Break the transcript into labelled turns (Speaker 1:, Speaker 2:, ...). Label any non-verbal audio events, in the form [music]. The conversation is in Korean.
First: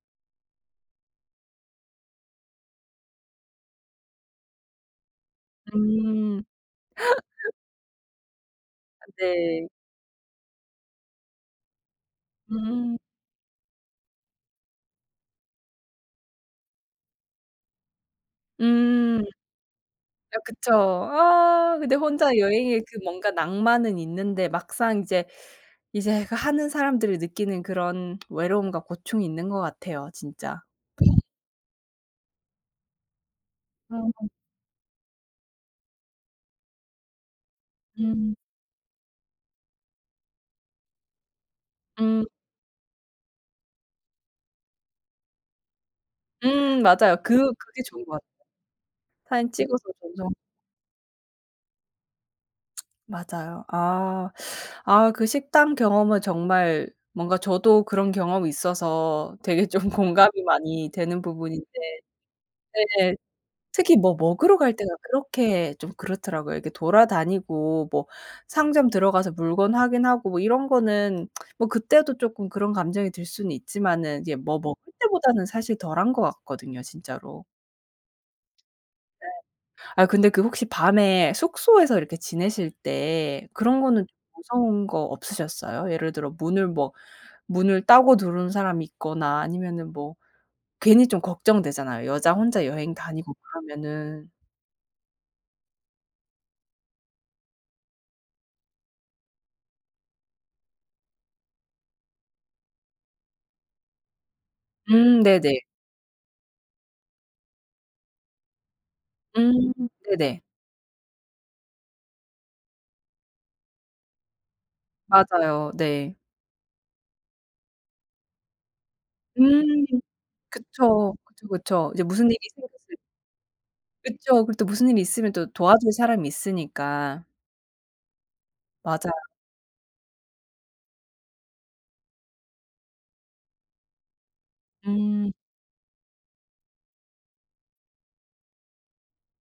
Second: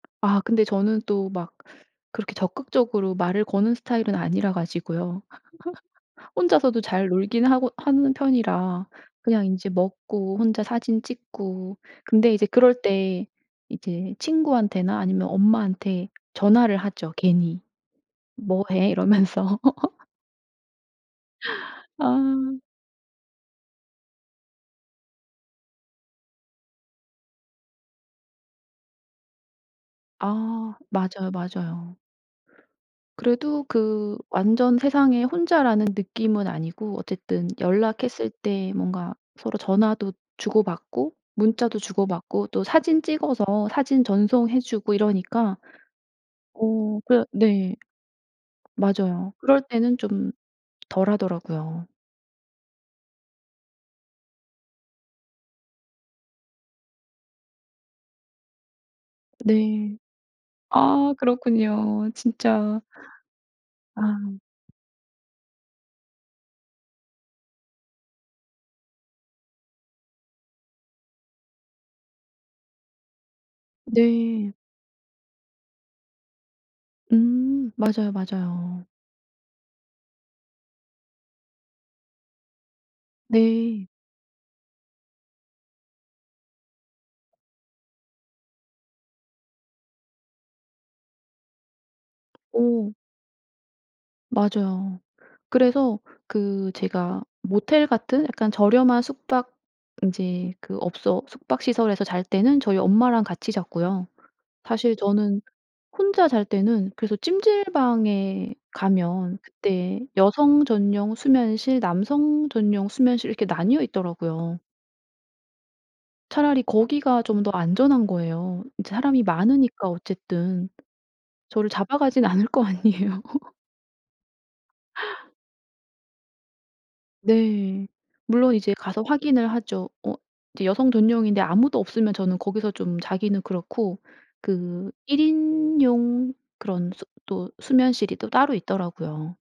Speaker 1: 아 근데 저는 또 막 그렇게 적극적으로 말을 거는 스타일은 아니라 가지고요. [laughs]
Speaker 2: 음.
Speaker 1: 혼자서도 잘 놀긴
Speaker 2: [laughs]
Speaker 1: 하고 하는 편이라
Speaker 2: 아
Speaker 1: 그냥
Speaker 2: 네.
Speaker 1: 인제 먹고 혼자 사진 찍고 근데 이제 그럴
Speaker 2: 음.
Speaker 1: 때 이제 친구한테나 아니면 엄마한테 전화를 하죠 괜히. "뭐 해?"
Speaker 2: 음.
Speaker 1: 이러면서. [laughs]
Speaker 2: 네 그쵸. 아 근데 혼자
Speaker 1: 아.
Speaker 2: 여행에 그 뭔가 낭만은 있는데 막상 이제, 이제 그 하는 사람들이 느끼는 그런 외로움과 고충이 있는 것 같아요, 진짜.
Speaker 1: 아 맞아요, 맞아요. 그래도 그
Speaker 2: 아.
Speaker 1: 완전 세상에 혼자라는 느낌은 아니고 어쨌든 연락했을
Speaker 2: 음.
Speaker 1: 때 뭔가 서로 전화도 주고받고 문자도
Speaker 2: 음.
Speaker 1: 주고받고 또 사진 찍어서 사진 전송해 주고 이러니까
Speaker 2: 음
Speaker 1: 어
Speaker 2: 맞아요.
Speaker 1: 그러
Speaker 2: 그
Speaker 1: 네.
Speaker 2: 그게 좋은 것 같아요.
Speaker 1: 맞아요.
Speaker 2: 사진
Speaker 1: 그럴
Speaker 2: 찍어서
Speaker 1: 때는
Speaker 2: 전송.
Speaker 1: 좀 덜 하더라고요.
Speaker 2: 맞아요. 아. 아 그 식당 경험은 정말 뭔가 저도 그런 경험이 있어서 되게 좀
Speaker 1: 네.
Speaker 2: 공감이 많이
Speaker 1: 아
Speaker 2: 되는 부분인데
Speaker 1: 그렇군요, 진짜.
Speaker 2: 네. 특히 뭐
Speaker 1: 아.
Speaker 2: 먹으러 갈 때가 그렇게 좀 그렇더라고요. 이렇게 돌아다니고 뭐 상점 들어가서 물건 확인하고 뭐 이런 거는 뭐 그때도 쪼끔 그런 감정이 들 수는 있지만은 이제
Speaker 1: 네.
Speaker 2: 뭐 먹을 때보다는 사실 덜한 것 같거든요, 진짜로.
Speaker 1: 음. 맞아요, 맞아요.
Speaker 2: 네. 아 근데 그 혹시 밤에 숙소에서 이렇게 지내실 때 그런
Speaker 1: 네.
Speaker 2: 거는 좀 무서운 거 없으셨어요? 예를 들어 문을 뭐 문을 따고 들어오는 사람이 있거나 아니면은 뭐 괜히 좀 걱정되잖아요, 여자 혼자
Speaker 1: 오.
Speaker 2: 여행 다니고 그러면은.
Speaker 1: 맞아요. 그래서 그 제가 모텔 같은 약간 저렴한 숙박 이제 그 업소 숙박 시설에서 잘 때는 저희 엄마랑 같이 잤고요. 사실
Speaker 2: 음
Speaker 1: 저는
Speaker 2: 네네.
Speaker 1: 혼자 잘 때는 그래서 찜질방에 가면
Speaker 2: 음
Speaker 1: 그때
Speaker 2: 네네.
Speaker 1: 여성 전용 수면실 남성 전용 수면실 이렇게 나뉘어 있더라고요.
Speaker 2: 맞아요. 네.
Speaker 1: 차라리 거기가 좀 더 안전한 거예요. 이제 사람이
Speaker 2: 음
Speaker 1: 많으니까 어쨌든
Speaker 2: 그쵸. 그쵸,
Speaker 1: 저를
Speaker 2: 그쵸. 이제
Speaker 1: 잡아가진
Speaker 2: 무슨 일이
Speaker 1: 않을 거
Speaker 2: 생길 수 있
Speaker 1: 아니에요. [laughs]
Speaker 2: 그쵸. 그리고 또 무슨 일이 있으면 또 도와줄 사람이 있으니까.
Speaker 1: 네. 물론 이제 가서
Speaker 2: 맞아요.
Speaker 1: 확인을 하죠. 어 이제 여성 전용인데 아무도 없으면 저는 거기서 좀 자기는 그렇고 그 1
Speaker 2: 음.
Speaker 1: 인용 그런 수 또 수면실이 또 따로 있더라고요.